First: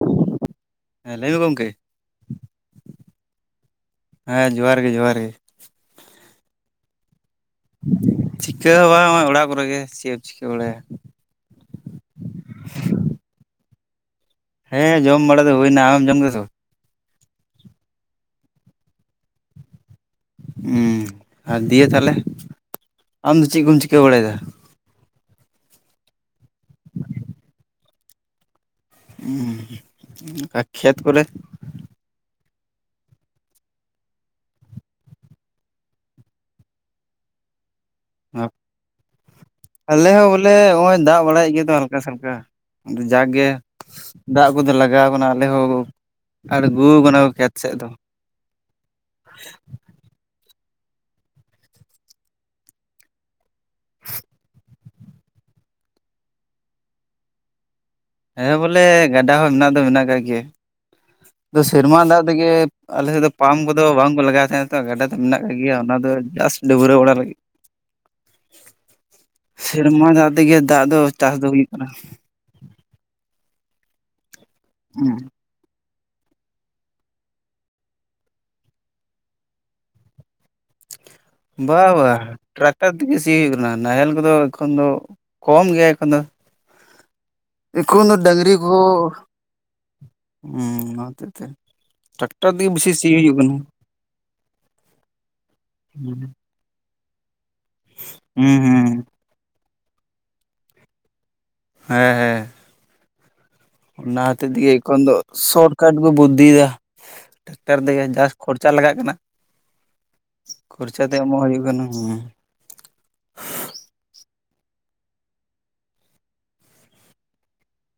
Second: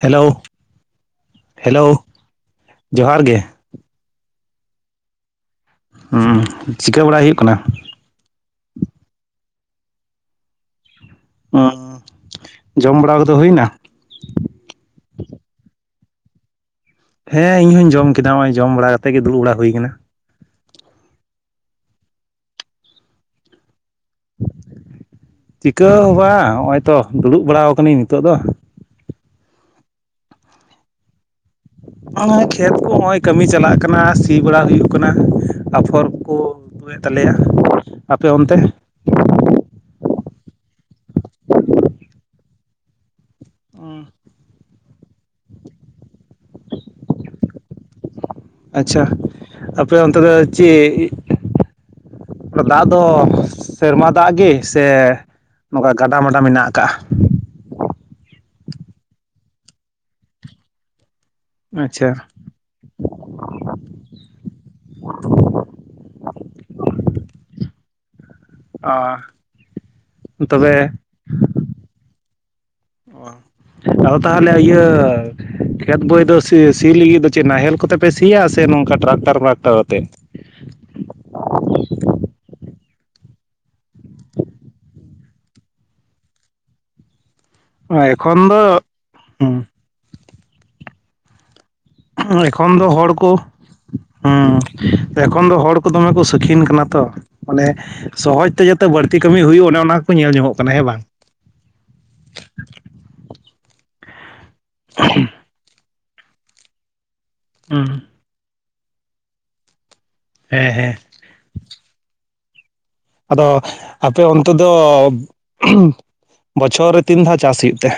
Hello, ᱦᱮᱸ ᱞᱟᱹᱭ ᱢᱮ ᱜᱚᱝᱠᱮ, ᱦᱮᱞᱳ ᱡᱚᱦᱟᱨ ᱜᱮ ᱦᱮᱸ ᱡᱚᱦᱟᱨ ᱜᱮ ᱡᱚᱦᱟᱨ ᱜᱮ᱾ ᱦᱩᱸ ᱪᱤᱠᱟᱹ ᱵᱟᱲᱟᱭ ᱦᱩᱭᱩᱜ ᱠᱟᱱᱟ? ᱪᱤᱠᱟᱹ ᱦᱚᱸ ᱵᱟᱝ ᱦᱚᱜᱼᱚᱭ ᱚᱲᱟᱜ ᱠᱚᱨᱮ ᱜᱮ ᱪᱮᱫ ᱮᱢ ᱪᱤᱠᱟᱹ ᱵᱟᱲᱟᱭᱟ᱾ ᱚ ᱡᱚᱢ ᱵᱟᱲᱟ ᱠᱚᱫᱚ ᱦᱩᱭ ᱱᱟ? ᱦᱮᱸ ᱡᱚᱢ ᱵᱟᱲᱟ ᱫᱚ ᱦᱩᱭᱱᱟ ᱟᱢᱮᱢ ᱡᱚᱢ ᱠᱮᱫᱟ ᱥᱮ ᱵᱟ? ᱦᱮᱸ ᱤᱧᱦᱚᱧ ᱡᱚᱢ ᱠᱮᱫᱟ ᱦᱚᱜᱼᱚᱭ ᱡᱚᱢ ᱵᱟᱲᱟ ᱠᱟᱛᱮ ᱜᱮ ᱫᱩᱲᱩᱵ ᱵᱟᱲᱟ ᱦᱩᱭ ᱠᱟᱱᱟ ᱾ ᱩᱸ ᱟᱨ ᱫᱤᱭᱮ ᱛᱟᱦᱚᱞᱮ ᱟᱢ ᱫᱚ ᱪᱮᱫ ᱠᱚᱢ ᱪᱤᱠᱟᱹ ᱵᱟᱲᱟᱭ ᱫᱟ? ᱪᱤᱠᱟᱹ ᱦᱚᱸ ᱵᱟᱝ ᱦᱚᱜᱼᱚᱭ ᱛᱚ ᱫᱩᱲᱩᱵ ᱵᱟᱲᱟ ᱟᱠᱟᱱᱟᱹᱧ ᱱᱤᱛᱚᱜ ᱫᱚ᱾ ᱟᱨ ᱠᱷᱮᱛ ᱠᱚᱨᱮ ᱚᱭ ᱠᱷᱮᱛ ᱠᱚ ᱦᱚᱜᱼᱚᱭ ᱠᱟᱹᱢᱤ ᱪᱟᱞᱟᱜ ᱠᱟᱱᱟ ᱥᱤ ᱵᱟᱲᱟ ᱦᱩᱭᱩᱜ ᱠᱟᱱᱟ ᱟᱯᱷᱚᱨ ᱠᱚ ᱮᱫ ᱛᱟᱞᱮᱭᱟ, ᱟᱯᱮ ᱚᱱᱛᱮ ᱟᱞᱮ ᱦᱚᱸ ᱵᱚᱞᱮ ᱦᱚᱜᱼᱚᱭ ᱫᱟᱜ ᱵᱟᱲᱟᱭᱮᱫ ᱜᱮᱫᱚ ᱦᱟᱞᱠᱟ ᱥᱟᱞᱠᱟ, ᱟᱫᱚ ᱡᱟᱠ ᱜᱮ ᱫᱟᱜ ᱟᱹᱜᱩ ᱫᱚ ᱞᱟᱜᱟᱣ ᱵᱚᱱᱟ ᱟᱞᱮ ᱦᱚᱸ ᱟᱬᱜᱩ ᱠᱟᱱᱟ ᱠᱚ ᱠᱷᱮᱛ ᱥᱮᱫ ᱫᱚ᱾ ᱟᱪᱪᱷᱟ ᱟᱯᱮ ᱚᱱᱛᱮ ᱫᱚ ᱪᱮᱫ ᱟᱫᱚ ᱫᱟᱜ ᱫᱚ ᱥᱮᱨᱢᱟ ᱫᱟᱜ ᱜᱮ ᱥᱮ ᱱᱚᱠᱟ ᱜᱟᱰᱟ ᱢᱟᱰᱟ ᱢᱮᱱᱟᱜ ᱟᱠᱟᱜᱼᱟ ᱾ ᱦᱮᱸ ᱵᱚᱞᱮ ᱜᱟᱰᱟ ᱦᱚᱸ ᱢᱮᱱᱟᱜ ᱫᱚ ᱢᱮᱱᱟᱜ ᱠᱟᱜ ᱜᱮᱭᱟ, ᱫᱚ ᱥᱮᱨᱢᱟ ᱟᱪᱪᱷᱟ ᱫᱟᱜ ᱛᱮᱜᱮ ᱟᱞᱮ ᱥᱮᱫ ᱫᱚ ᱯᱟᱢ ᱠᱚᱫᱚ ᱵᱟᱝ ᱠᱚ ᱞᱟᱜᱟᱣ ᱛᱟᱦᱮᱸᱫ ᱛᱚ ᱜᱟᱰᱟ ᱫᱚ ᱢᱮᱱᱟᱜ ᱠᱟᱫ ᱜᱮᱭᱟ ᱚᱱᱟ ᱫᱚ ᱡᱟᱥᱴ ᱰᱟᱹᱵᱽᱨᱟᱹᱣ ᱵᱟᱲᱟ ᱞᱟᱹᱜᱤᱫ᱾ [inaudible] ᱥᱮᱨᱢᱟ ᱫᱟᱜ ᱚ ᱛᱮᱜᱮ ᱛᱚᱵᱮ ᱫᱟᱜ ᱫᱚ ᱪᱟᱥ ᱫᱚ ᱦᱩᱭᱩᱜ ᱠᱟᱱᱟ ᱾ ᱟᱫᱚ ᱛᱟᱦᱚᱞᱮ ᱤᱭᱟᱹ ᱦᱩᱸ ᱠᱷᱮᱛ ᱵᱳᱭ ᱫᱚ ᱥᱤ ᱥᱤ ᱞᱟᱹᱜᱤᱫ ᱫᱚ ᱪᱮᱫ ᱱᱟᱦᱮᱞ ᱠᱚᱛᱮ ᱯᱮ ᱥᱤᱭᱟ ᱥᱮ ᱱᱚᱝᱠᱟ ᱴᱨᱟᱠᱴᱟᱨ ᱵᱨᱟᱠᱴᱟᱨ ᱟᱛᱮᱫ? ᱵᱟ ᱵᱟ ᱴᱨᱟᱠᱴᱟᱨ ᱛᱮᱜᱮ ᱥᱤ ᱦᱩᱭᱩᱜ ᱠᱟᱱᱟ ᱱᱟᱦᱮᱞ ᱠᱚᱫᱚ ᱮᱠᱷᱚᱱ ᱫᱚ ᱠᱚᱢ ᱜᱮᱭᱟ ᱮᱠᱷᱚᱱ ᱫᱚ᱾ ᱮᱠᱷᱚᱱ ᱦᱚᱸ ᱰᱟᱹᱝᱨᱤ ᱠᱚ, ᱦᱩᱸ ᱦᱩᱸ ᱚᱱᱟ ᱦᱚᱛᱮᱡ ᱛᱮ, ᱴᱨᱟᱠᱴᱟᱨ ᱛᱮᱜᱮ ᱮᱠᱷᱚᱱ ᱫᱚ ᱵᱮᱥᱤ ᱥᱤ ᱦᱚᱲ ᱠᱚ ᱦᱩᱭᱩᱜ ᱠᱟᱱᱟ ᱦᱩᱸ, ᱮᱠᱷᱚᱱ ᱫᱚ ᱦᱚᱲ ᱠᱚ ᱫᱚᱢᱮ ᱦᱩᱸ ᱠᱚ ᱥᱩᱠᱷᱤᱱ ᱠᱟᱱᱟ ᱛᱚ᱾ ᱢᱟᱱᱮ ᱥᱚᱦᱚᱡ ᱛᱮ ᱡᱟᱛᱮ ᱦᱩᱸ ᱵᱟᱹᱲᱛᱤ ᱠᱟᱹᱢᱤ ᱦᱩᱭᱩᱜ ᱚᱱᱮ ᱚᱱᱟ ᱠᱚᱠᱚ ᱧᱮᱞ ᱡᱚᱝ-ᱚᱜ ᱠᱟᱱᱟ ᱦᱮᱸ ᱵᱟᱝ? ᱦᱮᱸ ᱦᱮᱸ᱾ ᱚᱱᱟ ᱦᱚᱛᱮ ᱛᱮᱜᱮ ᱮᱠᱷᱚᱱ ᱫᱚ ᱥᱚᱴᱠᱷᱟᱴ ᱠᱚ ᱵᱩᱫᱽᱫᱷᱤ ᱫᱟ, ᱴᱟᱠᱴᱟᱨ ᱦᱩᱸ ᱛᱮᱜᱮ ᱡᱟᱥᱴ ᱠᱷᱚᱨᱪᱟ ᱞᱟᱜᱟᱜ ᱠᱟᱱᱟ, ᱦᱮᱸ ᱦᱮᱸ ᱠᱷᱚᱨᱪᱟ ᱫᱚ ᱮᱢᱚᱜ ᱦᱩᱭᱩᱜ ᱠᱟᱱᱟ᱾ᱦᱩᱸ᱾ ᱟᱫᱚ ᱟᱯᱮ ᱚᱱᱛᱮ ᱫᱚ ᱵᱚᱪᱷᱚᱨ ᱨᱮ ᱛᱤᱱ ᱫᱷᱟᱹᱣ ᱪᱟᱥ ᱦᱩᱭᱩᱜ ᱛᱮ?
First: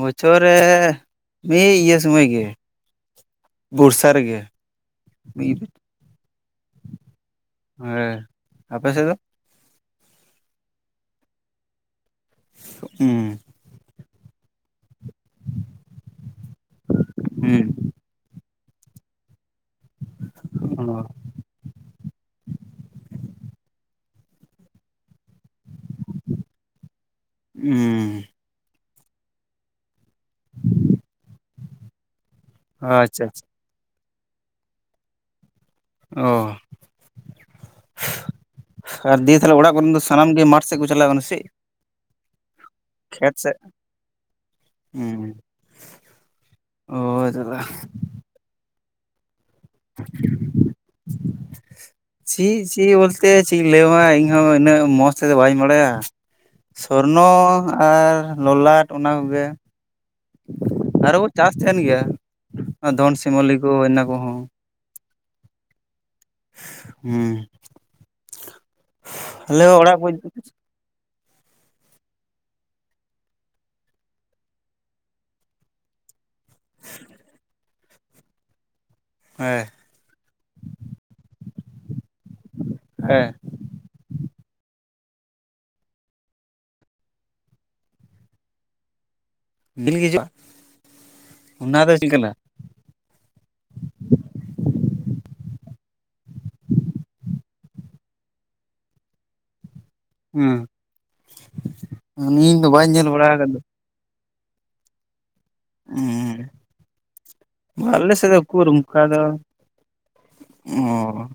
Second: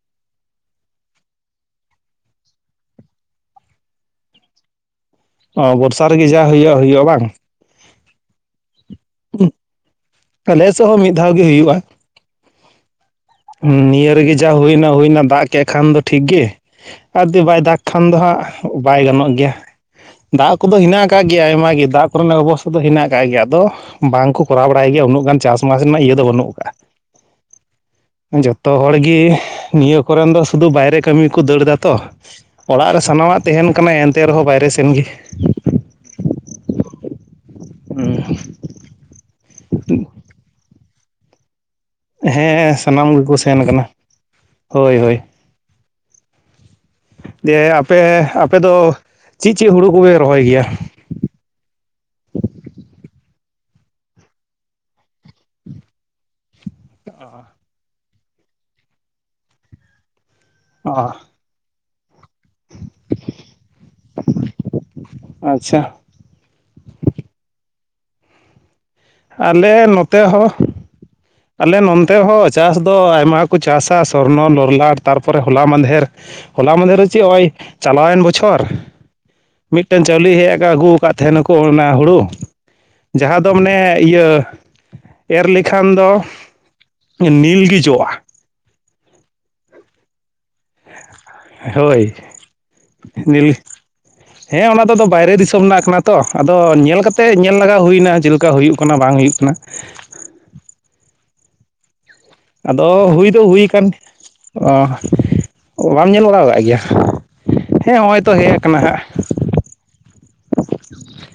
ᱵᱚᱪᱷᱚᱨ ᱨᱮ ᱢᱤᱫ ᱤᱭᱟᱹ ᱥᱢᱚᱭ ᱜᱮ᱾ ᱵᱚᱨᱥᱟ ᱨᱮᱜᱮ᱾ ᱢᱤᱫ ᱚ, ᱵᱚᱨᱥᱟ ᱨᱮᱜᱮ ᱡᱟ ᱦᱩᱭᱩᱜ ᱦᱩᱭᱩᱜ-ᱟ ᱵᱟᱝ? ᱦᱮᱸ᱾ ᱟᱯᱮ ᱥᱮᱜ ᱫᱚ? ᱟᱞᱮ ᱥᱮᱜ ᱦᱚᱸ ᱢᱤᱫ ᱫᱷᱟᱹᱣ ᱜᱮ ᱦᱩᱭᱩᱜ-ᱟ᱾ ᱦᱩᱸ ᱾ ᱦᱩᱸ, ᱱᱤᱭᱟᱹ ᱨᱮᱜᱮ ᱡᱟ ᱦᱩᱭᱱᱟ ᱦᱩᱭᱱᱟ, ᱫᱟᱜ ᱠᱮᱫ ᱠᱷᱟᱱ ᱫᱚ ᱴᱷᱤᱠ ᱜᱮ ᱟᱨ ᱡᱩᱫᱤ ᱦᱩᱸ ᱵᱟᱭ ᱫᱟᱜ ᱠᱷᱟᱱ ᱫᱚ ᱦᱟᱸᱜ ᱵᱟᱭ ᱜᱟᱱᱚᱜ ᱜᱮᱭᱟ, ᱫᱟᱜ ᱠᱚᱫᱚ ᱚ ᱦᱮᱱᱟᱜ ᱠᱟᱜ ᱜᱮ ᱜᱮᱭᱟ ᱟᱭᱢᱟ ᱜᱮ ᱫᱟᱜ ᱠᱚᱨᱮᱱᱟᱜ ᱚᱵᱚᱥᱛᱟ ᱫᱚ ᱦᱮᱱᱟᱜ ᱟᱠᱟᱫ ᱜᱮᱭᱟ᱾ ᱟᱫᱚ ᱵᱟᱝ ᱠᱚ ᱠᱚᱨᱟᱣ ᱵᱟᱲᱟᱭ ᱜᱮᱭᱟ, ᱩᱱᱟᱹᱜ ᱜᱟᱱ ᱪᱟᱥ-ᱢᱟᱥ ᱨᱮᱱᱟᱜ ᱤᱭᱟᱹ ᱫᱚ ᱵᱟᱹᱱᱩᱜ ᱠᱟᱜ-ᱟ᱾ ᱦᱩᱸᱻ ᱡᱷᱚᱛᱚ ᱦᱚᱲ ᱜᱮ ᱱᱤᱭᱟᱹ ᱠᱚᱨᱮᱱ ᱫᱚ ᱥᱩᱫᱷᱩ ᱵᱟᱭᱨᱮ ᱠᱟᱹᱢᱤ ᱠᱚ ᱫᱟᱹᱲ ᱫᱟ ᱛᱚ, ᱚᱲᱟᱜ ᱨᱮ ᱟᱪᱪᱷᱟ ᱥᱟᱱᱟᱢᱟᱜ ᱟᱪᱪᱷᱟ ᱛᱟᱦᱮᱱ ᱠᱟᱱᱟ ᱮᱱᱛᱮ ᱨᱮᱦᱚᱸ ᱵᱟᱭᱨᱮ ᱥᱮᱱ ᱜᱮ᱾ ᱚ᱾ ᱦᱩᱸᱻ ᱟᱨ ᱫᱤᱭᱮ ᱛᱟᱦᱞᱮ ᱚᱲᱟᱜ ᱠᱚᱨᱮᱱ ᱫᱚ ᱥᱟᱱᱟᱢ ᱜᱮ ᱢᱟᱴᱷ ᱥᱮᱫ ᱠᱚ ᱪᱟᱞᱟ ᱠᱟᱱᱟ ᱥᱮᱜ? ᱦᱮᱸ, ᱥᱟᱱᱟᱢ ᱜᱮᱠᱚ ᱥᱮᱱ ᱠᱟᱱᱟ᱾ ᱦᱳᱭ ᱦᱳᱭ᱾ ᱦᱩᱸ ᱚ᱾ ᱫᱟᱫᱟ ᱫᱤᱭᱮ ᱟᱯᱮ ᱟᱯᱮ ᱫᱚ, ᱪᱮᱫ ᱪᱮᱫ ᱦᱩᱲᱩ ᱠᱚ ᱯᱮ ᱨᱚᱦᱚᱭ ᱜᱮᱭᱟ? ᱪᱮᱜ ᱪᱮᱜ ᱵᱚᱞᱛᱮ ᱪᱮᱜ ᱤᱧ ᱞᱟᱹᱭ ᱟᱢᱟ? ᱤᱧᱦᱚᱸ ᱩᱱᱟᱹᱜ ᱢᱚᱸᱡᱽ ᱛᱮᱫᱚ ᱵᱟᱹᱧ ᱵᱟᱲᱟᱭᱟ᱾ ᱥᱚᱨᱱᱚ ᱟᱨ ᱞᱚᱞᱟᱴ ᱚᱱᱟ ᱠᱚᱜᱮ ᱾ ᱚ ᱟᱨᱚ ᱪᱟᱥ ᱛᱟᱦᱮᱱ ᱜᱮᱭᱟ, ᱚᱱᱟ ᱫᱷᱚᱱ ᱥᱤᱢᱚᱞᱤ ᱠᱚ ᱦᱳᱭ-ᱚᱱᱟ ᱠᱚᱦᱚᱸ᱾ ᱟᱪᱪᱷᱟ᱾ ᱦᱩᱸ᱾ ᱟᱞᱮ ᱚᱲᱟᱜ ᱠᱚ ᱱᱚᱛᱮ ᱦᱚᱸ ᱟᱞᱮ ᱱᱚᱱᱛᱮ ᱦᱚᱸ ᱪᱟᱥ ᱫᱚ ᱟᱭᱢᱟ ᱠᱚ ᱪᱟᱥᱟ ᱥᱚᱨᱱᱚ ᱞᱚᱨᱞᱟᱴ, ᱛᱟᱨᱯᱚᱨᱮ ᱦᱚᱞᱟ ᱢᱟᱫᱷᱮᱨ ᱦᱚᱞᱟ ᱢᱟᱫᱷᱮᱨ ᱫᱚ ᱪᱮᱜ? ᱱᱚᱜ-ᱚᱭ ᱪᱟᱞᱟᱣᱮᱱ ᱵᱚᱪᱷᱚᱨ ᱦᱮᱸ᱾ ᱢᱤᱫᱴᱮᱱ ᱪᱟᱣᱞᱮ ᱦᱮᱡ ᱟᱠᱚ ᱟᱹᱜᱩ ᱟᱠᱟᱫ ᱛᱟᱦᱮᱸᱱᱟᱠᱚ, ᱚᱱᱟ ᱦᱩᱲᱩ ᱦᱮᱸ ᱡᱟᱦᱟᱸ ᱫᱚ ᱢᱟᱱᱮ ᱤᱭᱟᱹ ᱮᱨ ᱞᱮᱠᱷᱟᱱ ᱫᱚ ᱱᱤᱞᱜᱮ ᱡᱚᱜ-ᱟ᱾ ᱰᱤᱞ ᱜᱮ ᱡᱚᱜ-ᱟ? ᱦᱳᱭ, ᱱᱤᱞ ᱦᱮᱸ, ᱚᱱᱟ ᱫᱚ ᱫᱚ ᱵᱟᱭᱨᱮ ᱫᱤᱥᱚᱢ ᱨᱮᱱᱟᱜ ᱠᱟᱱᱟ ᱛᱚ᱾ ᱟᱫᱚ ᱧᱮᱞ ᱠᱟᱛᱮ ᱧᱮᱞ ᱞᱟᱜᱟᱣ ᱦᱩᱭᱱᱟ ᱾ ᱪᱮᱫᱠᱟ ᱦᱩᱭᱩᱜ ᱠᱟᱱᱟ ᱵᱟᱝ ᱦᱩᱭᱩᱜ ᱠᱟᱱᱟ? ᱦᱩᱸ᱾ ᱤᱧ ᱫᱚ ᱟᱫᱚ ᱵᱟᱹᱧ ᱧᱮᱞ ᱦᱩᱭ ᱵᱟᱲᱟ ᱫᱚ ᱟᱠᱟᱫᱟ ᱦᱩᱭ ᱠᱟᱱ ᱜᱮᱭᱟ, ᱚ ᱚ, ᱵᱟᱢ ᱧᱮᱞ ᱵᱟᱲᱟ ᱦᱩᱸ ᱠᱟᱜ ᱜᱮᱭᱟ? ᱦᱮᱸ, ᱟᱞᱮ ᱦᱚᱜ-ᱚᱭ ᱥᱮᱫ ᱛᱚ ᱫᱚ ᱦᱮᱡ ᱩᱠᱩᱨ ᱠᱟᱱᱟ ᱦᱟᱸᱜ᱾ ᱚᱱᱠᱟ ᱫᱚ ᱚ᱾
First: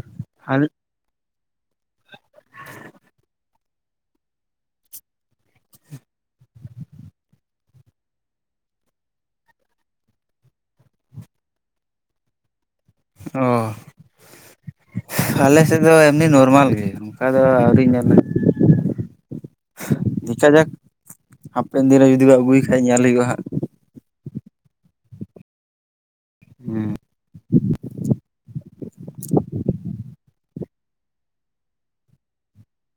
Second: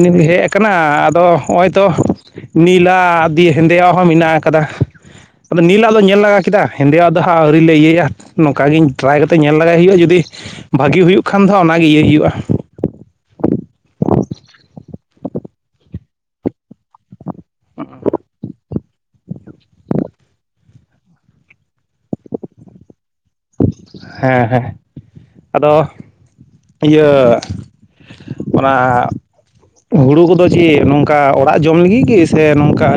ᱱᱤᱞ ᱦᱮᱡ ᱟᱞᱮ ᱟᱠᱟᱱᱟ ᱟ ᱟᱫᱚ ᱦᱚᱸᱜ-ᱚᱭ ᱛᱚ ᱱᱤᱞᱟ ᱫᱤᱭᱮ ᱦᱮᱸᱫᱮᱭᱟᱜ ᱦᱚ ᱢᱮᱱᱟᱜ ᱟᱠᱟᱫᱟ᱾ ᱟᱫᱚ ᱱᱤᱞᱟᱜ ᱫᱚ ᱧᱮᱞ ᱞᱮᱜᱟ ᱠᱮᱫᱟ᱾ ᱦᱮᱸᱫᱮᱣᱟᱜ ᱫᱚ ᱦᱟᱸᱜ ᱟᱹᱣᱨᱤ ᱞᱮ ᱤᱭᱟᱹᱭᱟ ᱱᱚᱝᱠᱟ ᱜᱤᱧ ᱴᱮᱨᱟᱭ ᱠᱟᱛᱮ ᱧᱮᱞ ᱞᱮᱜᱟᱭ ᱦᱩᱭᱩᱜ-ᱟ ᱡᱩᱫᱤ ᱵᱷᱟᱹᱜᱤ ᱦᱩᱭᱩᱜ ᱠᱷᱟᱱ ᱫᱚ ᱚᱱᱟᱜᱮ ᱤᱭᱟᱹᱭ ᱦᱩᱭᱩᱜ-ᱟ᱾ ᱚ ᱟᱞᱮ ᱥᱮᱫ ᱫᱚ ᱮᱢᱱᱤ ᱱᱚᱨᱢᱟᱞ ᱜᱮ᱾ ᱚᱠᱟ ᱫᱚ ᱟᱹᱣᱨᱤᱧ ᱧᱮᱞᱟ ᱫᱤᱠᱷᱟ ᱡᱟᱠ ᱦᱟᱯᱮᱱ ᱫᱤᱱᱨᱮ ᱡᱩᱫᱤ ᱠᱚ ᱟᱹᱜᱩᱭ ᱠᱷᱟᱡ ᱧᱮᱞ ᱦᱩᱭᱩᱜ-ᱟ ᱦᱟᱸᱜ ᱦᱮᱸ ᱦᱮᱸ ᱟᱫᱚ ᱦᱮᱸ ᱤᱭᱟᱹ ᱚᱱᱟ ᱦᱩᱲᱩ ᱠᱚᱫᱚ ᱪᱮᱫ ᱱᱚᱝᱠᱟ ᱚᱲᱟᱜ ᱡᱚᱢ ᱞᱟᱹᱜᱤᱫ ᱜᱮ ᱥᱮ ᱱᱚᱝᱠᱟ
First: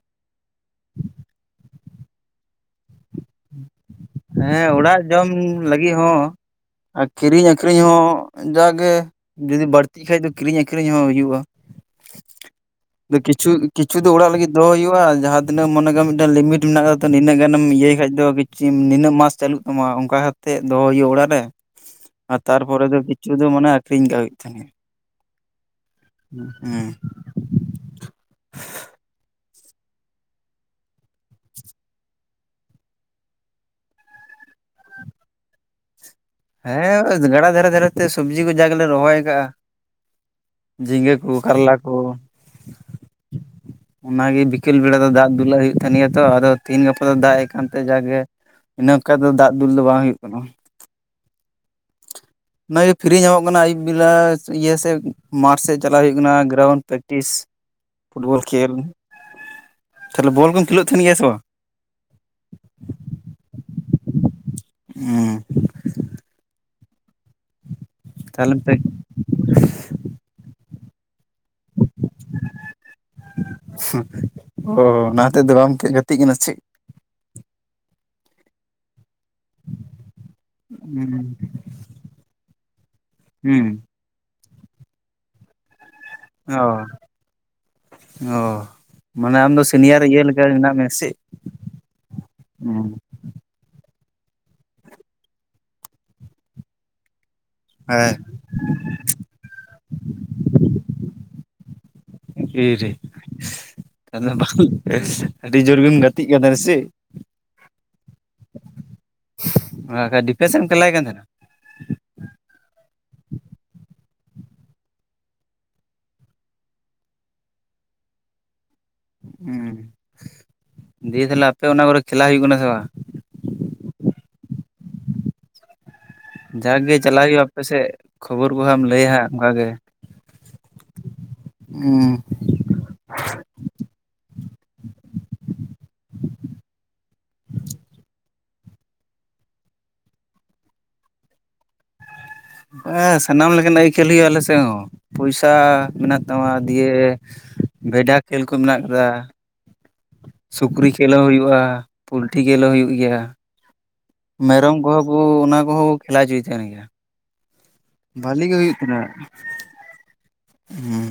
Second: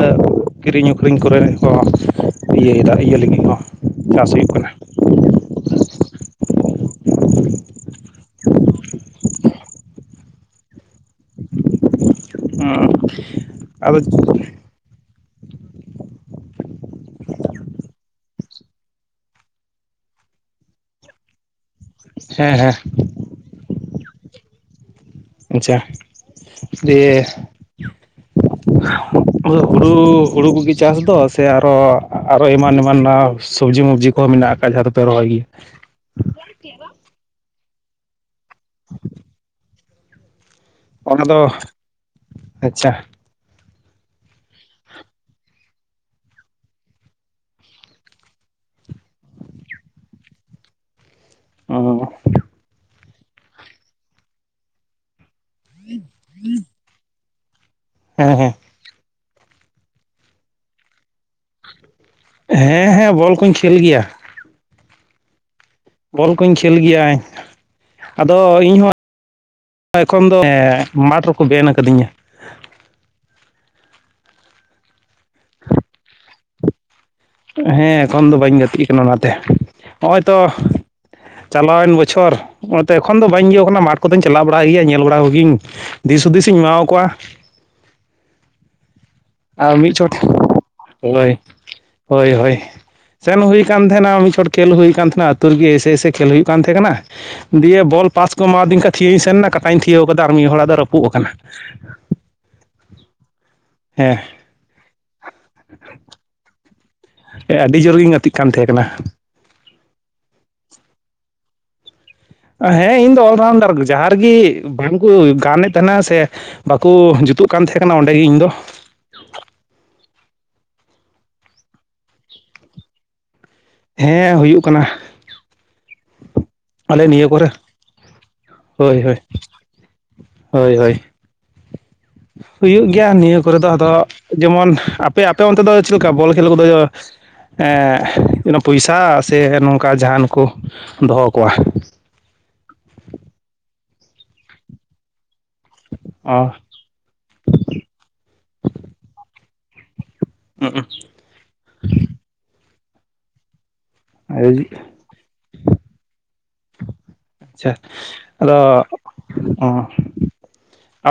ᱠᱤᱨᱤᱧ ᱟᱹᱠᱷᱨᱤᱧ ᱠᱚᱨᱮ ᱠᱚ ᱤᱭᱟᱹᱭᱮᱫᱟ ᱤᱭᱟᱹ ᱞᱟᱹᱜᱤᱫ ᱦᱚᱸ ᱪᱟᱥ ᱦᱩᱭᱩᱜ ᱦᱮᱸ ᱠᱟᱱᱟ ᱚᱲᱟᱜ ᱡᱚᱢ ᱞᱟᱹᱜᱤᱫ ᱦᱚᱸ ᱟᱨ ᱠᱤᱨᱤᱧ ᱟᱹᱠᱷᱨᱤᱧ ᱦᱚᱸ ᱡᱟᱜᱮ ᱡᱩᱫᱤ ᱵᱟᱹᱲᱛᱤᱜ ᱠᱷᱟᱡ ᱫᱚ ᱠᱤᱨᱤᱧ ᱟᱹᱠᱷᱨᱤᱧ ᱦᱚᱸ ᱦᱩᱭᱩᱜ-ᱟ᱾ ᱫᱚ ᱠᱤᱪᱷᱩ ᱠᱤᱪᱷᱩ ᱟᱫᱚ ᱫᱚ ᱚᱲᱟᱜ ᱞᱟᱹᱜᱤᱫ ᱫᱚᱦᱚᱭ ᱦᱩᱭᱩᱜ-ᱟ ᱡᱟᱦᱟᱸ ᱛᱤᱱᱟᱹᱜ ᱢᱚᱱᱮ ᱠᱟᱜ ᱢᱤᱫᱴᱮᱡ ᱞᱤᱢᱤᱴ ᱢᱮᱱᱟᱜ ᱠᱟᱫᱟ ᱛᱚ ᱱᱤᱱᱟᱹᱜ ᱜᱟᱱᱮᱢ ᱤᱭᱟᱹᱭ ᱠᱷᱟᱡ ᱫᱚ ᱠᱤᱪᱷᱤ ᱱᱤᱱᱟᱹᱜ ᱢᱟᱥ ᱪᱟᱹᱞᱩᱜ ᱛᱟᱢᱟ ᱚᱝᱠᱟ ᱠᱟᱛᱮᱜ ᱫᱚᱦᱚ ᱦᱩᱭᱩᱜ-ᱟ ᱚᱲᱟᱜ ᱨᱮ ᱟᱨ ᱦᱮᱸ ᱦᱮᱸ ᱛᱟᱨᱯᱚᱨᱮ ᱫᱚ ᱠᱤ ᱪᱷᱩ ᱫᱚ ᱢᱟᱱᱮ ᱟᱹᱠᱷᱨᱤᱧ ᱠᱟ ᱦᱩᱭᱩᱜ ᱛᱟᱢᱟ᱾ ᱟᱪᱪᱷᱟ ᱫᱤᱭᱮ ᱟᱫᱚ ᱦᱩᱲᱩ ᱦᱩᱲᱩ ᱠᱚᱜᱮ ᱪᱟᱥ ᱫᱚ ᱥᱮ ᱟᱨᱚ ᱟᱨᱚ ᱮᱢᱟᱱ ᱮᱢᱟᱱᱟᱜ ᱥᱚᱵᱽᱡᱤ ᱢᱚᱵᱽᱡᱤ ᱠᱚᱦᱚᱸ ᱢᱮᱱᱟᱜ ᱟᱠᱟᱫ ᱡᱟᱦᱟᱸ ᱫᱚᱯᱮ ᱨᱚᱦᱚᱭ ᱜᱮᱭᱟ ᱦᱮᱸ ᱜᱟᱰᱟ ᱫᱷᱟᱨᱮ ᱫᱷᱟᱨᱮ ᱛᱮ ᱥᱚᱵᱽᱡᱤ ᱠᱚ ᱡᱟ ᱜᱮᱞᱮ ᱨᱚᱦᱚᱭ ᱠᱟᱜ-ᱟ᱾ ᱡᱷᱤᱸᱜᱟᱹ ᱚᱱᱟ ᱠᱩ, ᱫᱚ ᱠᱟᱨᱞᱟ ᱠᱩ [unintelligible] ᱚᱱᱟᱜᱮ ᱵᱤᱠᱮᱞ ᱵᱮᱲᱟ ᱫᱚ ᱫᱟᱜ ᱫᱩᱞᱟᱜ ᱦᱩᱭᱩᱜ ᱛᱟᱦᱮᱱ ᱜᱮᱭᱟ ᱛᱚ ᱟᱫᱚ ᱛᱤᱦᱤᱧ ᱜᱟᱯᱟ ᱫᱚ ᱫᱟᱜ-ᱮᱜ ᱠᱟᱱᱛᱮ ᱡᱟᱜᱮ ᱤᱱᱟᱹ ᱚᱱᱠᱟ ᱫᱚ ᱫᱟᱜ ᱫᱩᱞ ᱫᱚ ᱵᱟᱝ ᱦᱩᱭᱩᱜ ᱠᱟᱱᱟ᱾ ᱚᱸ ᱚᱱᱟᱜᱮ ᱯᱷᱤᱨᱤ ᱧᱟᱢᱚᱜ ᱠᱟᱱᱟ ᱟᱹᱭᱩᱵ ᱵᱮᱞᱟ ᱥᱮ ᱤᱭᱟᱹ ᱥᱮᱫ᱾ ᱢᱟᱴᱷ ᱥᱮᱫ ᱪᱟᱞᱟᱜ ᱦᱩᱭᱩᱜ ᱠᱟᱱᱟ ᱜᱨᱟᱣᱩᱱᱰ ᱯᱨᱮᱠᱴᱤᱥ ᱦᱮᱸ ᱯᱷᱩᱴᱵᱚᱞ ᱦᱮᱸ ᱠᱷᱮᱞ᱾ ᱛᱟᱞᱚᱦᱮ ᱵᱚᱞ ᱠᱚᱢ ᱠᱷᱮᱞᱮᱜ ᱛᱟᱦᱮᱱ ᱜᱮᱭᱟ ᱥᱮ ᱵᱟᱝ? ᱦᱮᱸ ᱦᱮᱸ ᱵᱚᱞ ᱠᱩᱧ ᱠᱷᱮᱞ ᱜᱮᱭᱟ᱾ ᱩᱸ ᱵᱚᱞ ᱠᱚᱧ ᱠᱷᱮᱞ ᱜᱮᱭᱟ ᱟᱫᱚ ᱛᱟᱦᱚᱞᱮ ᱯᱮ ᱤᱧ ᱦᱚᱸ ᱮᱠᱷᱚᱱ ᱫᱚ ᱮᱸ ᱢᱟᱴᱷ ᱨᱮᱠᱚ ᱵᱮᱱ ᱟᱠᱟᱫᱤᱧᱟ᱾ ᱚ ᱚᱱᱟ ᱛᱮᱫᱚ ᱵᱟᱢ ᱜᱟᱛᱮᱜ ᱠᱟᱱᱟ ᱥᱮ ᱪᱮᱫ? ᱦᱮᱸ ᱮᱠᱷᱚᱱ ᱫᱚ ᱵᱟᱹᱧ ᱜᱟᱹᱛᱤᱜ ᱠᱟᱱᱟ ᱚᱱᱟᱛᱮ ᱦᱚᱸᱜ-ᱚᱭ ᱛᱚ ᱦᱩᱸ ᱪᱟᱞᱟᱣᱮᱱ ᱵᱚᱪᱷᱚᱨ ᱱᱚᱸᱜ-ᱚᱭ ᱛᱚ ᱮᱠᱷᱚᱱ ᱫᱚ ᱵᱟᱹᱧ ᱤᱭᱟᱹᱣ ᱦᱩᱸ ᱠᱟᱱᱟ ᱢᱟᱴ ᱠᱚᱫᱚᱧ ᱪᱟᱞᱟᱣ ᱵᱟᱲᱟ ᱜᱮᱭᱟ ᱧᱮᱞ ᱵᱟᱲᱟ ᱠᱚ ᱜᱤᱧ ᱫᱤᱥ-ᱦᱩᱫᱤᱥ ᱤᱧ ᱚ ᱮᱢᱟᱣ ᱠᱚᱣᱟ᱾ ᱚ ᱢᱟᱱᱮ ᱟᱢᱫᱚ ᱟᱨ ᱢᱤᱫ ᱥᱤᱱᱤᱭᱟᱨ ᱪᱚᱴ ᱤᱭᱟᱹ ᱞᱮᱠᱟ ᱢᱮᱱᱟᱜ ᱢᱮᱭᱟ ᱥᱮᱫ? ᱦᱳᱭ ᱦᱳᱭ ᱦᱳᱭ ᱥᱮᱱ ᱦᱩᱭ ᱠᱟᱱ ᱛᱟᱦᱮᱱᱟ ᱢᱤᱫ ᱪᱚᱴ ᱠᱷᱮᱞ ᱦᱩᱭ ᱠᱟᱱ ᱛᱟᱦᱮᱱᱟ ᱟᱹᱛᱩ ᱨᱮᱜᱮ ᱮᱭᱥᱮ-ᱮᱥᱮ ᱠᱷᱮᱞ ᱦᱩᱭᱩᱜ ᱠᱟᱱ ᱛᱟᱦᱮᱸ ᱠᱟᱱᱟ᱾ ᱫᱤᱭᱮ ᱵᱚᱞ ᱦᱮᱸ ᱯᱟᱥ ᱠᱚ ᱮᱢᱟᱣ ᱫᱤᱧ ᱠᱷᱟᱡ ᱛᱷᱤᱭᱟᱹᱭᱤᱧ ᱥᱮᱱ ᱱᱟ ᱠᱟᱴᱟᱧ ᱛᱷᱤᱭᱟᱹᱣ ᱠᱟᱫᱟ ᱟᱨ ᱢᱤᱫ ᱦᱚᱲᱟᱜ ᱫᱚ ᱨᱟᱹᱯᱩᱜ ᱟᱠᱟᱱᱟ᱾ ᱮ ᱨᱮ ᱦᱮᱸ ᱟᱫᱚ ᱵᱟᱢ ᱟᱹᱰᱤ ᱡᱩᱨ ᱜᱮᱢ ᱜᱟᱛᱮᱜ ᱠᱟᱱᱟ ᱥᱮ? ᱦᱮᱸ ᱟᱹᱰᱤ ᱡᱳᱨᱜᱤᱧ ᱜᱟᱛᱮᱜ ᱠᱟᱱ ᱛᱟᱦᱮᱸ ᱠᱟᱱᱟ᱾ [unintelligible] ᱰᱤᱯᱮᱱᱥ ᱮᱢ ᱠᱷᱞᱟᱭᱮᱫ ᱠᱟᱱ ᱛᱟᱦᱮᱱᱟ? ᱦᱮᱸ ᱤᱧ ᱫᱚ ᱚᱞ ᱨᱟᱣᱩᱱᱰᱟᱨ ᱡᱟᱦᱟᱸ ᱨᱮᱜᱮ ᱵᱟᱝᱠᱚ ᱜᱟᱱᱮᱫ ᱛᱟᱦᱮᱱᱟ ᱥᱮ ᱵᱟᱠᱚ ᱡᱩᱛᱩᱜ ᱠᱟᱱ ᱛᱟᱦᱮᱸ ᱠᱟᱱᱟ ᱚᱸᱰᱮᱜᱮ ᱤᱧᱫᱚ ᱦᱮᱸ ᱫᱤᱭᱮ ᱛᱟᱦᱞᱮ ᱟᱯᱮ ᱚᱱᱟ ᱠᱚᱨᱮ ᱠᱷᱮᱞᱟ ᱦᱩᱭᱩᱜ ᱠᱟᱱᱟ ᱥᱮ ᱵᱟᱝ? ᱦᱮᱸ ᱦᱩᱭᱩᱜ ᱠᱟᱱᱟ ᱡᱟᱜᱮ ᱟᱞᱮ ᱪᱟᱞᱟᱜ ᱱᱤᱭᱟᱹ ᱦᱩᱭᱩᱜᱼᱟ ᱠᱚᱨᱮ ᱟᱯᱮᱥᱮᱫ ᱠᱷᱚᱵᱚᱨ ᱠᱚ ᱦᱟᱸ ᱮᱢ ᱦᱳᱭ ᱞᱟᱹᱭᱟ ᱦᱳᱭ ᱦᱟᱸᱜ ᱚᱱᱠᱟᱜ ᱜᱮ ᱦᱳᱭ ᱦᱳᱭ, ᱚᱸ ᱦᱩᱭᱩᱜ ᱜᱮᱭᱟ ᱱᱤᱭᱟᱹ ᱠᱚᱨᱮ ᱫᱚ ᱟᱫᱚ ᱡᱮᱢᱚᱱ ᱟᱯᱮ ᱟᱯᱮ ᱚᱱᱛᱮ ᱫᱚ ᱪᱮᱫ ᱞᱮᱠᱟ ᱵᱚᱞ ᱠᱷᱮᱞ ᱠᱚᱫᱚ ᱮᱸ ᱯᱚᱭᱥᱟ ᱥᱮ ᱱᱚᱝᱠᱟ ᱡᱟᱦᱟᱱ ᱠᱚ ᱫᱚᱦᱚ ᱠᱚᱣᱟ ᱦᱮᱸ ᱥᱟᱱᱟᱢ ᱞᱮᱠᱟᱱᱟᱜ ᱠᱷᱮᱞ ᱦᱩᱭᱩᱜ-ᱟ ᱟᱞᱮ ᱥᱮ ᱦᱚᱸ ᱯᱚᱭᱥᱟ ᱢᱮᱱᱟᱜ ᱚ ᱛᱟᱢᱟ ᱤᱭᱟᱹ ᱵᱷᱮᱰᱟ ᱠᱷᱮᱞ ᱠᱚ ᱢᱮᱱᱟᱜ ᱠᱟᱫᱟ᱾ ᱦᱩᱸᱜ-ᱩ ᱥᱩᱠᱨᱤ ᱡᱷᱮᱞ ᱦᱚᱸ ᱦᱩᱭᱩᱜᱼᱟ, ᱯᱩᱞᱴᱤ ᱠᱷᱮᱞ ᱦᱚᱸ ᱦᱩᱭᱩᱜ ᱜᱮᱭᱟ, ᱢᱮᱨᱚᱢ ᱟᱪᱪᱷᱟ ᱠᱚᱦᱚᱸ ᱚᱻ ᱚᱱᱟ ᱠᱚᱸᱦᱚ ᱠᱚ ᱠᱷᱮᱞᱟ ᱪᱚᱭ ᱛᱟᱸᱦᱮᱫ ᱜᱮᱭᱟ᱾ ᱟᱪᱪᱷᱟ ᱵᱷᱟᱞᱤ ᱟᱫᱚ ᱜᱮ ᱦᱩᱭᱩᱜ ᱛᱟᱦᱮᱱᱟ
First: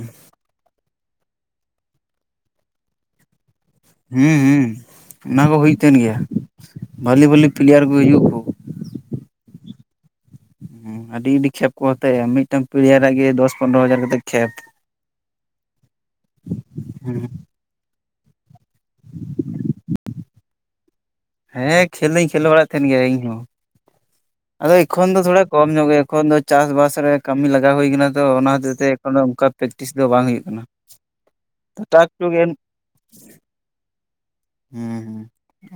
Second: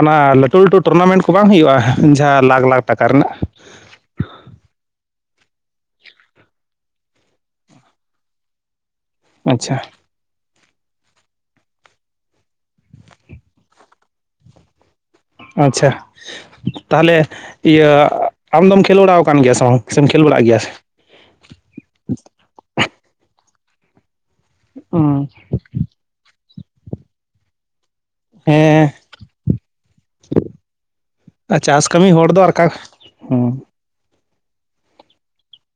ᱚᱱᱟ ᱞᱟᱹᱴᱩ ᱞᱟᱹᱴᱩ ᱴᱩᱨᱱᱟᱢᱮᱱᱴ ᱠᱚ ᱵᱟᱝ ᱦᱩᱭᱩᱜᱼᱟ ᱡᱟᱦᱟᱸ ᱞᱟᱠᱷ ᱞᱟᱠᱷ ᱴᱟᱠᱟ ᱨᱮᱱᱟᱜ᱾ ᱦᱩᱸ ᱦᱩᱸ ᱚᱱᱟ ᱠᱚᱸᱦᱚ ᱦᱩᱭᱩᱜ ᱛᱟᱸᱦᱮᱱ ᱜᱮᱭᱟ ᱵᱷᱟᱹᱞᱤ ᱵᱷᱟᱹᱞᱤ ᱯᱞᱮᱭᱟᱨ ᱠᱚ ᱦᱤᱡᱩᱜ ᱟᱠᱩ ᱟᱪᱪᱷᱟ᱾ ᱦᱮᱸ ᱟᱹᱰᱤ ᱟᱹᱰᱤ ᱠᱷᱮᱯ ᱠᱚ ᱦᱟᱛᱟᱣ ᱮᱜ ᱟ᱾ ᱢᱤᱫᱴᱟᱝ ᱯᱞᱤᱭᱟᱨᱟᱜ ᱜᱮ ᱫᱚᱥ ᱯᱚᱱᱨᱚ ᱦᱟᱡᱟᱨ ᱠᱟᱛᱮᱫ ᱠᱷᱮᱯ ᱟᱪᱪᱷᱟ ᱛᱟᱦᱚᱞᱮ ᱤᱭᱟᱹ ᱟᱢᱫᱚᱢ ᱠᱷᱮᱞ ᱵᱟᱲᱟᱣ ᱟᱠᱟᱱ ᱜᱮᱭᱟ ᱥᱮ ᱵᱟᱝ? ᱥᱮᱢ ᱠᱷᱮᱞ ᱵᱟᱲᱟᱜ ᱜᱮᱭᱟ᱾ ᱦᱮᱸ ᱠᱷᱮᱞ ᱫᱚᱧ ᱠᱷᱮᱞ ᱵᱟᱲᱟᱜ ᱛᱟᱸᱦᱮᱱ ᱜᱮᱭᱟ ᱤᱧ ᱦᱚᱸ ᱟᱫᱚ ᱮᱠᱷᱚᱱ ᱫᱚ ᱛᱷᱚᱲᱟ ᱠᱚᱢ ᱧᱚᱜ ᱜᱮ ᱮᱠᱷᱚᱱ ᱫᱚ ᱪᱟᱥ ᱵᱟᱟᱥ ᱨᱮ ᱠᱟᱹᱢᱤ ᱞᱟᱜᱟᱣ ᱦᱩᱭ ᱟᱠᱟᱱᱟ ᱟᱫᱚ ᱚᱱᱟ ᱦᱚᱛᱮᱡ ᱛᱮ ᱦᱮᱸ ᱮᱠᱷᱚᱱ ᱚᱱᱠᱟ ᱯᱮᱠᱴᱤᱥ ᱫᱚ ᱵᱟᱝ ᱦᱩᱭᱩᱜ ᱠᱟᱱᱟ᱾ ᱴᱟᱠ ᱴᱩᱠᱮᱢ ᱦᱚᱸ᱾ ᱦᱩᱸ ᱦᱩᱸ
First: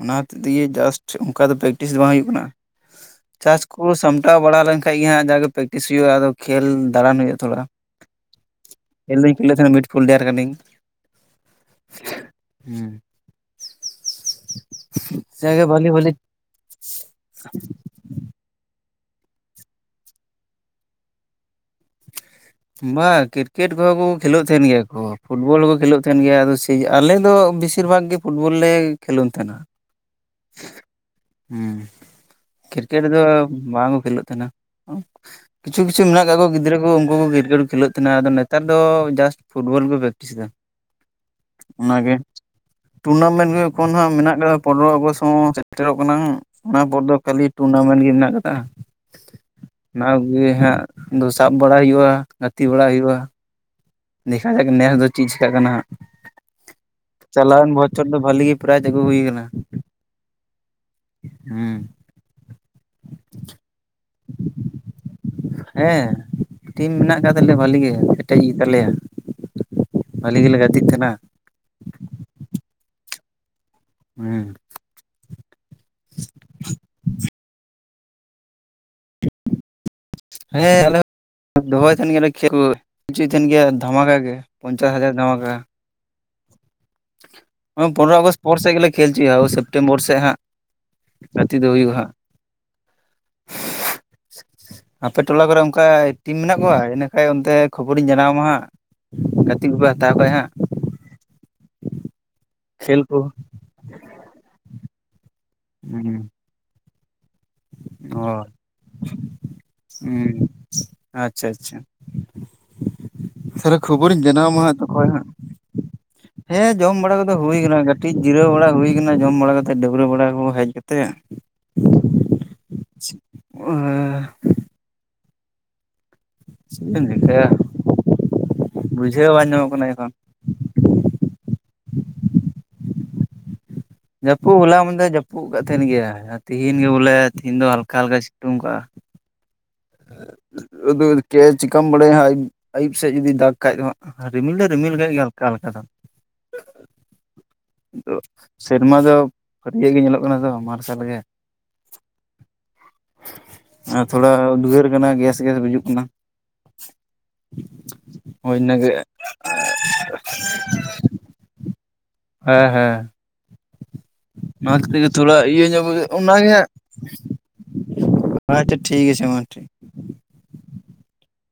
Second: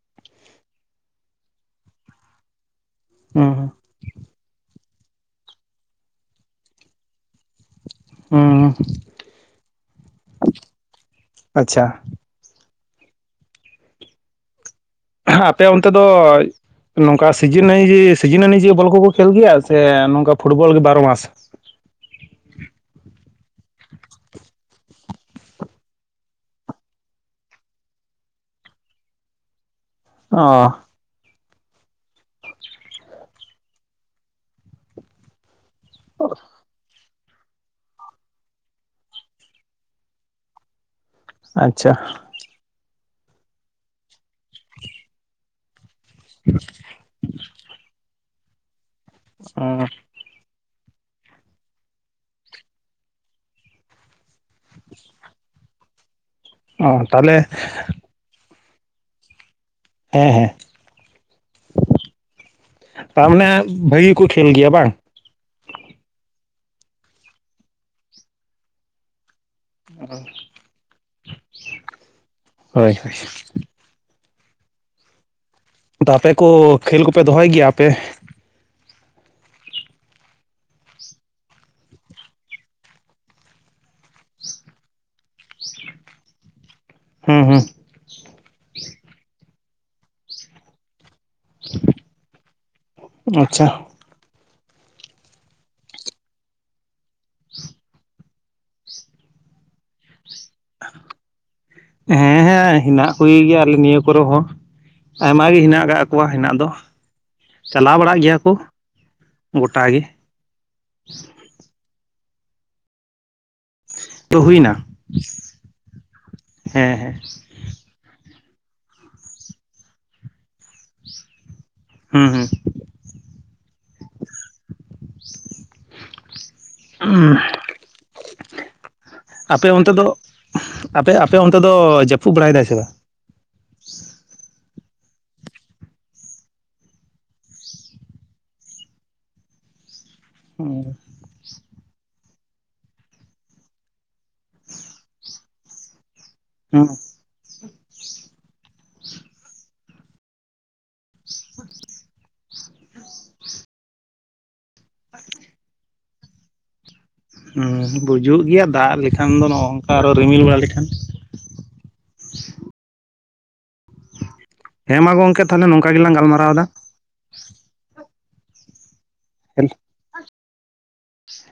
ᱚᱱᱟ ᱦᱚᱛᱮᱡ ᱛᱮᱜᱮ ᱡᱟᱥᱴ ᱚᱱᱠᱟ ᱫᱚ ᱯᱮᱠᱴᱤᱥ ᱫᱚ ᱵᱟᱝ ᱦᱩᱭᱩᱜ ᱠᱟᱱᱟ᱾ ᱪᱟᱥ ᱦᱩᱸ ᱠᱚ ᱥᱟᱢ ᱴᱟᱣ ᱵᱟᱲᱟ ᱞᱮᱱᱠᱷᱟᱱ ᱜᱮ ᱦᱟᱸᱜ ᱡᱟᱜᱮ ᱯᱮᱠᱴᱤᱥ ᱦᱩᱭᱩᱜᱼᱟ ᱟᱫᱚ ᱠᱷᱮᱞ ᱫᱟᱬᱟᱱ ᱦᱩᱭᱩᱜᱼᱟ ᱛᱷᱚᱲᱟ᱾ ᱦᱩᱸ ᱤᱧ ᱫᱩᱧ ᱠᱷᱮᱞᱮᱫ ᱛᱟᱸᱦᱮᱫ ᱢᱤᱴ ᱯᱷᱤᱞᱰᱟᱨ ᱠᱟᱹᱱᱟᱹᱧ᱾ ᱟᱪᱪᱷᱟ ᱦᱩᱸ᱾ ᱡᱟᱜᱮ ᱟᱯᱮ ᱚᱱᱛᱮ ᱵᱷᱟᱞᱤ ᱫᱚ ᱵᱷᱟᱞᱤ ᱱᱚᱝᱠᱟ ᱥᱤᱡᱤᱱᱟᱭᱤᱡᱤᱥᱴ ᱥᱤᱡᱤᱱ ᱚᱱᱩᱡᱟᱭᱤ ᱵᱚᱞ ᱠᱚᱠᱚ ᱠᱷᱮᱞ ᱜᱮᱭᱟ ᱥᱮ ᱱᱚᱝᱠᱟ ᱯᱷᱩᱴᱵᱚᱞ ᱜᱮ ᱵᱟᱨᱚ ᱢᱟᱥ? ᱵᱟᱝ ᱠᱨᱤᱠᱮᱴ ᱠᱚᱦᱚᱸ ᱠᱚ ᱠᱷᱮᱞᱳᱜ ᱛᱟᱸᱦᱮᱱ ᱜᱮᱭᱟ ᱠᱚ ᱯᱷᱩᱴᱵᱚᱞ ᱦᱚᱸᱠᱚ ᱠᱷᱮᱞᱳᱜ ᱛᱟᱹᱦᱮᱱ ᱜᱮᱭᱟ ᱟᱫᱚ ᱟᱞᱮ ᱫᱚ ᱵᱮᱥᱤᱨ ᱵᱷᱟᱜᱽ ᱜᱮ ᱯᱷᱩᱴᱵᱚᱞ ᱞᱮ ᱠᱷᱮᱞᱳᱱ ᱛᱟᱸᱦᱮᱱᱟ᱾ ᱚ᱾ ᱦᱩᱸ, ᱠᱨᱤᱠᱮᱴ ᱫᱚ ᱵᱟᱝᱠᱚ ᱠᱷᱮᱞᱳᱜ ᱛᱟᱸᱦᱮᱱᱟ᱾ ᱠᱤᱪᱷᱩ ᱠᱤᱪᱷᱩ ᱢᱮᱱᱟᱜ ᱠᱚᱣᱟ ᱜᱤᱫᱽᱨᱟᱹ ᱠᱩ ᱩᱱᱠᱩ ᱠᱚ ᱜᱤᱨ ᱡᱳᱲ ᱠᱷᱮᱞᱳᱜ ᱛᱟᱸᱦᱮᱱᱟ ᱟᱫᱚ ᱱᱮᱛᱟᱨ ᱫᱚ ᱡᱟᱥᱴ ᱯᱷᱩᱴᱵᱚᱞ ᱠᱚ ᱯᱮᱠᱴᱤᱥ ᱮᱫᱟ᱾ ᱟᱪᱪᱷᱟ ᱚᱱᱟᱜᱮ ᱴᱩᱨᱱᱟᱢᱮᱱᱴ ᱜᱮ ᱮᱠᱷᱚᱱ ᱦᱟᱸᱜ ᱢᱮᱱᱟᱜ ᱠᱟᱫᱟ ᱯᱚᱱᱨᱚ ᱟᱜᱚᱥᱴ ᱦᱚᱸ ᱥᱮᱴᱮᱨᱚᱜ ᱠᱟᱱᱟ ᱦᱟᱸᱜ ᱚᱱᱟ ᱯᱚᱨ ᱫᱚ ᱠᱷᱟᱹᱞᱤ ᱴᱩᱨᱱᱟᱢᱮᱱᱴ ᱜᱮ ᱢᱮᱱᱟᱜ ᱠᱟᱫᱟ᱾ ᱚᱸ, ᱟᱵᱽᱜᱮ ᱦᱟᱸᱜ ᱫᱚ ᱥᱟᱵ ᱵᱟᱲᱟᱭ ᱦᱩᱭᱩᱜᱼᱟ ᱜᱟᱛᱮ ᱵᱟᱲᱟ ᱦᱩᱭᱩᱜᱼᱟ᱾ ᱫᱮᱠᱷᱟ ᱦᱟᱠ ᱱᱮᱥ ᱫᱚ ᱪᱮᱫ ᱪᱮᱠᱟᱜ ᱠᱟᱱᱟ ᱦᱟᱸᱜ ᱚ ᱛᱟᱦᱚᱞᱮ ᱪᱟᱞᱟᱣᱮᱱ ᱵᱚ ᱪᱷᱚᱨ ᱫᱚ ᱵᱷᱟᱞᱤ ᱜᱮ ᱯᱨᱟᱡᱽ ᱟᱹᱜᱩ ᱦᱩᱭ ᱟᱠᱟᱱᱟ᱾ ᱦᱮᱸ ᱦᱮᱸ᱾ ᱦᱩᱸ᱾ ᱛᱟᱨ ᱢᱟᱱᱮ ᱵᱷᱟᱹᱜᱤ ᱜᱮᱠᱚ ᱠᱷᱮᱞ ᱜᱮᱭᱟ ᱵᱟᱝ? ᱦᱮᱸ ᱴᱤᱢ ᱢᱮᱱᱟᱜ ᱠᱟᱜ ᱛᱟᱞᱮᱭᱟ ᱵᱷᱟᱹᱞᱤ ᱜᱮ ᱠᱮᱴᱮᱡ ᱜᱮ ᱛᱟᱞᱮᱭᱟ᱾ ᱚ ᱦᱳᱭ ᱦᱮᱸ᱾ ᱟᱫᱚ ᱟᱯᱮ ᱠᱚ ᱠᱷᱮᱞ ᱠᱚᱯᱮ ᱫᱚᱦᱚᱭ ᱜᱮᱭᱟ ᱟᱯᱮ? [unintelligible] ᱦᱮᱸ ᱟᱞᱮ ᱦᱚᱸ ᱫᱚᱦᱚᱭ ᱛᱟᱸᱦᱮᱱ ᱜᱮᱭᱟᱞᱮ ᱠᱷᱮᱞ [unintelligible] ᱫᱷᱟᱢᱟᱠᱟ ᱜᱮ ᱯᱚᱧᱪᱟᱥ ᱦᱟᱡᱟᱨ ᱫᱷᱟᱢᱟᱠᱟ᱾ ᱦᱩᱸ ᱦᱩᱸ ᱯᱚᱱᱨᱚᱭ ᱟᱜᱚᱥᱴ ᱯᱚᱨ ᱥᱮᱫ ᱜᱮᱞᱮ ᱠᱷᱮᱞ ᱪᱚᱭᱟ ᱳᱭ ᱥᱮᱯᱴᱮᱢᱵᱚᱨ ᱥᱮᱫ ᱦᱟᱸᱜ᱾ ᱜᱟᱛᱤ ᱫᱚ ᱦᱩᱭᱩᱜᱼᱟ ᱦᱟᱸᱜ᱾ ᱟᱪᱪᱷᱟ [unintelligible] ᱟᱯᱮ ᱴᱚᱞᱟ ᱠᱚᱨᱮ ᱚᱱᱠᱟ ᱴᱤᱢ ᱢᱮᱱᱟᱜ ᱠᱚᱣᱟ ᱤᱱᱟᱹᱠᱷᱟᱡ ᱚᱱᱛᱮ ᱠᱷᱚᱵᱚᱨᱤᱧ ᱡᱟᱱᱟᱣ ᱟᱢᱟ ᱦᱟᱸᱜ᱾ ᱜᱟᱛᱮ ᱠᱚᱠᱚ ᱦᱟᱛᱟᱣ ᱠᱟᱜ ᱦᱟᱸᱜ᱾ ᱦᱮᱸ ᱦᱮᱸ ᱦᱮᱱᱟᱜ ᱠᱚ ᱜᱮᱭᱟ ᱟᱞᱮ ᱱᱤᱭᱟᱹ ᱠᱚᱨᱮ ᱦᱚᱸ᱾ ᱟᱭᱢᱟ ᱜᱮ ᱦᱤᱱᱟᱜ ᱠᱟᱜ ᱦᱩᱸ ᱠᱚᱣᱟ ᱦᱮᱱᱟᱜ ᱫᱚ᱾ ᱪᱟᱞᱟᱣ ᱵᱟᱲᱟᱜ ᱚ ᱜᱤᱭᱟ ᱠᱩ ᱜᱩᱴᱟ ᱜᱮ᱾ ᱦᱩᱸ ᱟᱪᱪᱷᱟ ᱟᱪᱪᱷᱟ ᱛᱟᱦᱚᱞᱮ ᱠᱷᱚᱵᱚᱨᱤᱧ ᱛᱚ ᱡᱮᱱᱟᱣ ᱦᱟᱸᱜ ᱦᱩᱭᱱᱟ ᱛᱚᱠᱷᱚᱱ ᱦᱟᱸᱜ। ᱦᱮᱸ ᱡᱚᱢ ᱵᱟᱲᱟ ᱠᱚᱫᱚ ᱦᱩᱭ ᱠᱟᱹᱴᱤᱡ ᱡᱤᱨᱟᱹᱣ ᱵᱟᱲᱟ ᱦᱩᱭ ᱠᱟᱱᱟ ᱡᱚᱢ ᱵᱟᱲᱟ ᱠᱟᱛᱮᱫ ᱰᱟᱹᱵᱽᱲᱟᱹ ᱵᱟᱲᱟ ᱠᱚ ᱦᱮᱡ ᱠᱟᱛᱮᱫ᱾ ᱦᱩᱸ ᱪᱮᱫ ᱮᱢ ᱦᱩᱸ ᱪᱤᱠᱟᱹᱭᱟ ᱵᱩᱡᱷᱟᱹᱣ ᱵᱟᱝ ᱧᱟᱢᱚᱜ ᱟᱯᱮ ᱠᱟᱱᱟ ᱚᱱᱛᱮ ᱫᱚ ᱮᱠᱷᱚᱱ ᱟᱯᱮ ᱟᱯᱮ ᱚᱱᱛᱮ ᱫᱚ ᱡᱟᱹᱯᱩᱫ ᱵᱟᱲᱟᱭ ᱫᱟᱭ ᱥᱮ ᱵᱟᱝ? ᱡᱟᱹᱯᱩᱫ ᱦᱚᱞᱟ ᱢᱮᱱᱫᱷᱮᱨ ᱡᱟᱹᱯᱩᱫ ᱠᱟᱫ ᱛᱟᱦᱮᱱ ᱜᱮᱭᱟ ᱛᱤᱦᱤᱧ ᱜᱮ ᱵᱚᱞᱮ ᱛᱤᱦᱧ ᱫᱚ ᱦᱟᱞᱠᱟᱼ ᱦᱟᱞᱠᱟ ᱥᱤᱛᱩᱝ ᱠᱟᱜᱼᱟ᱾ [unintelligible] ᱪᱤᱠᱟᱢ ᱵᱟᱰᱟᱭᱟ ᱦᱟᱸᱜ ᱟᱭᱩᱵ ᱥᱮᱫ ᱡᱩᱫᱤ ᱫᱟᱜ ᱠᱷᱟᱡ ᱫᱚ ᱦᱟᱸᱜ ᱨᱤᱢᱤᱞ ᱫᱚᱭ ᱨᱤᱢᱤᱞ ᱠᱟᱜ ᱜᱮᱭᱟ ᱦᱟᱞᱠᱟ ᱦᱟᱞᱠᱟ ᱫᱚ ᱾ [unintelligible] ᱥᱮᱨᱢᱟ ᱫᱚ ᱯᱷᱟᱹᱨᱭᱟᱹ ᱜᱮ ᱧᱮᱞᱚᱜ ᱠᱟᱱᱟ ᱛᱚ ᱢᱟᱨᱥᱟᱞ ᱜᱮ᱾ [unintelligible] ᱟᱨ ᱛᱷᱚᱲᱟ ᱩᱫᱽᱜᱟᱹᱨ ᱠᱟᱱᱟ ᱜᱮᱥ ᱜᱮᱥ ᱵᱩᱡᱩᱜ ᱠᱟᱱᱟ᱾ ᱵᱩᱡᱩᱜ ᱦᱳᱭ ᱜᱮᱭᱟ ᱤᱱᱟᱹᱜᱮ ᱫᱟᱜ ᱞᱮᱠᱷᱟᱱ ᱫᱚ ᱱᱚᱜᱚᱝᱠᱟ ᱟᱨᱚ ᱨᱤᱢᱤᱞ ᱵᱟᱲᱟ ᱞᱮᱠᱷᱟᱱ᱾ ᱦᱮᱸ ᱦᱮᱸ ᱱᱚᱭᱟ ᱠᱷᱟᱹᱛᱤᱨ ᱦᱮᱸ ᱜᱮ ᱢᱟ ᱛᱷᱚᱲᱟ ᱜᱚᱝᱠᱮ ᱤᱭᱟᱹ ᱛᱟᱦᱚᱞᱮ ᱧᱚᱜ ᱱᱚᱝᱠᱟ ᱜᱮᱞᱟᱝ [unintelligible] ᱚᱱᱟ ᱜᱮ ᱜᱟᱞᱢᱟᱨᱟᱣ ᱮᱫᱟ ᱦᱟᱸᱜ᱾ ᱟᱪᱪᱷᱟ ᱴᱷᱤᱠ ᱟᱪᱷᱮ ᱢᱟ᱾ ᱴᱷᱤᱠ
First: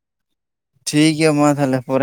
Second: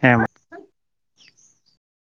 ᱦᱮᱸ ᱢᱟ᱾ ᱴᱷᱤᱠ ᱜᱤᱭᱟ ᱢᱟ ᱛᱟᱦᱚᱞᱮ ᱯᱚᱨᱮ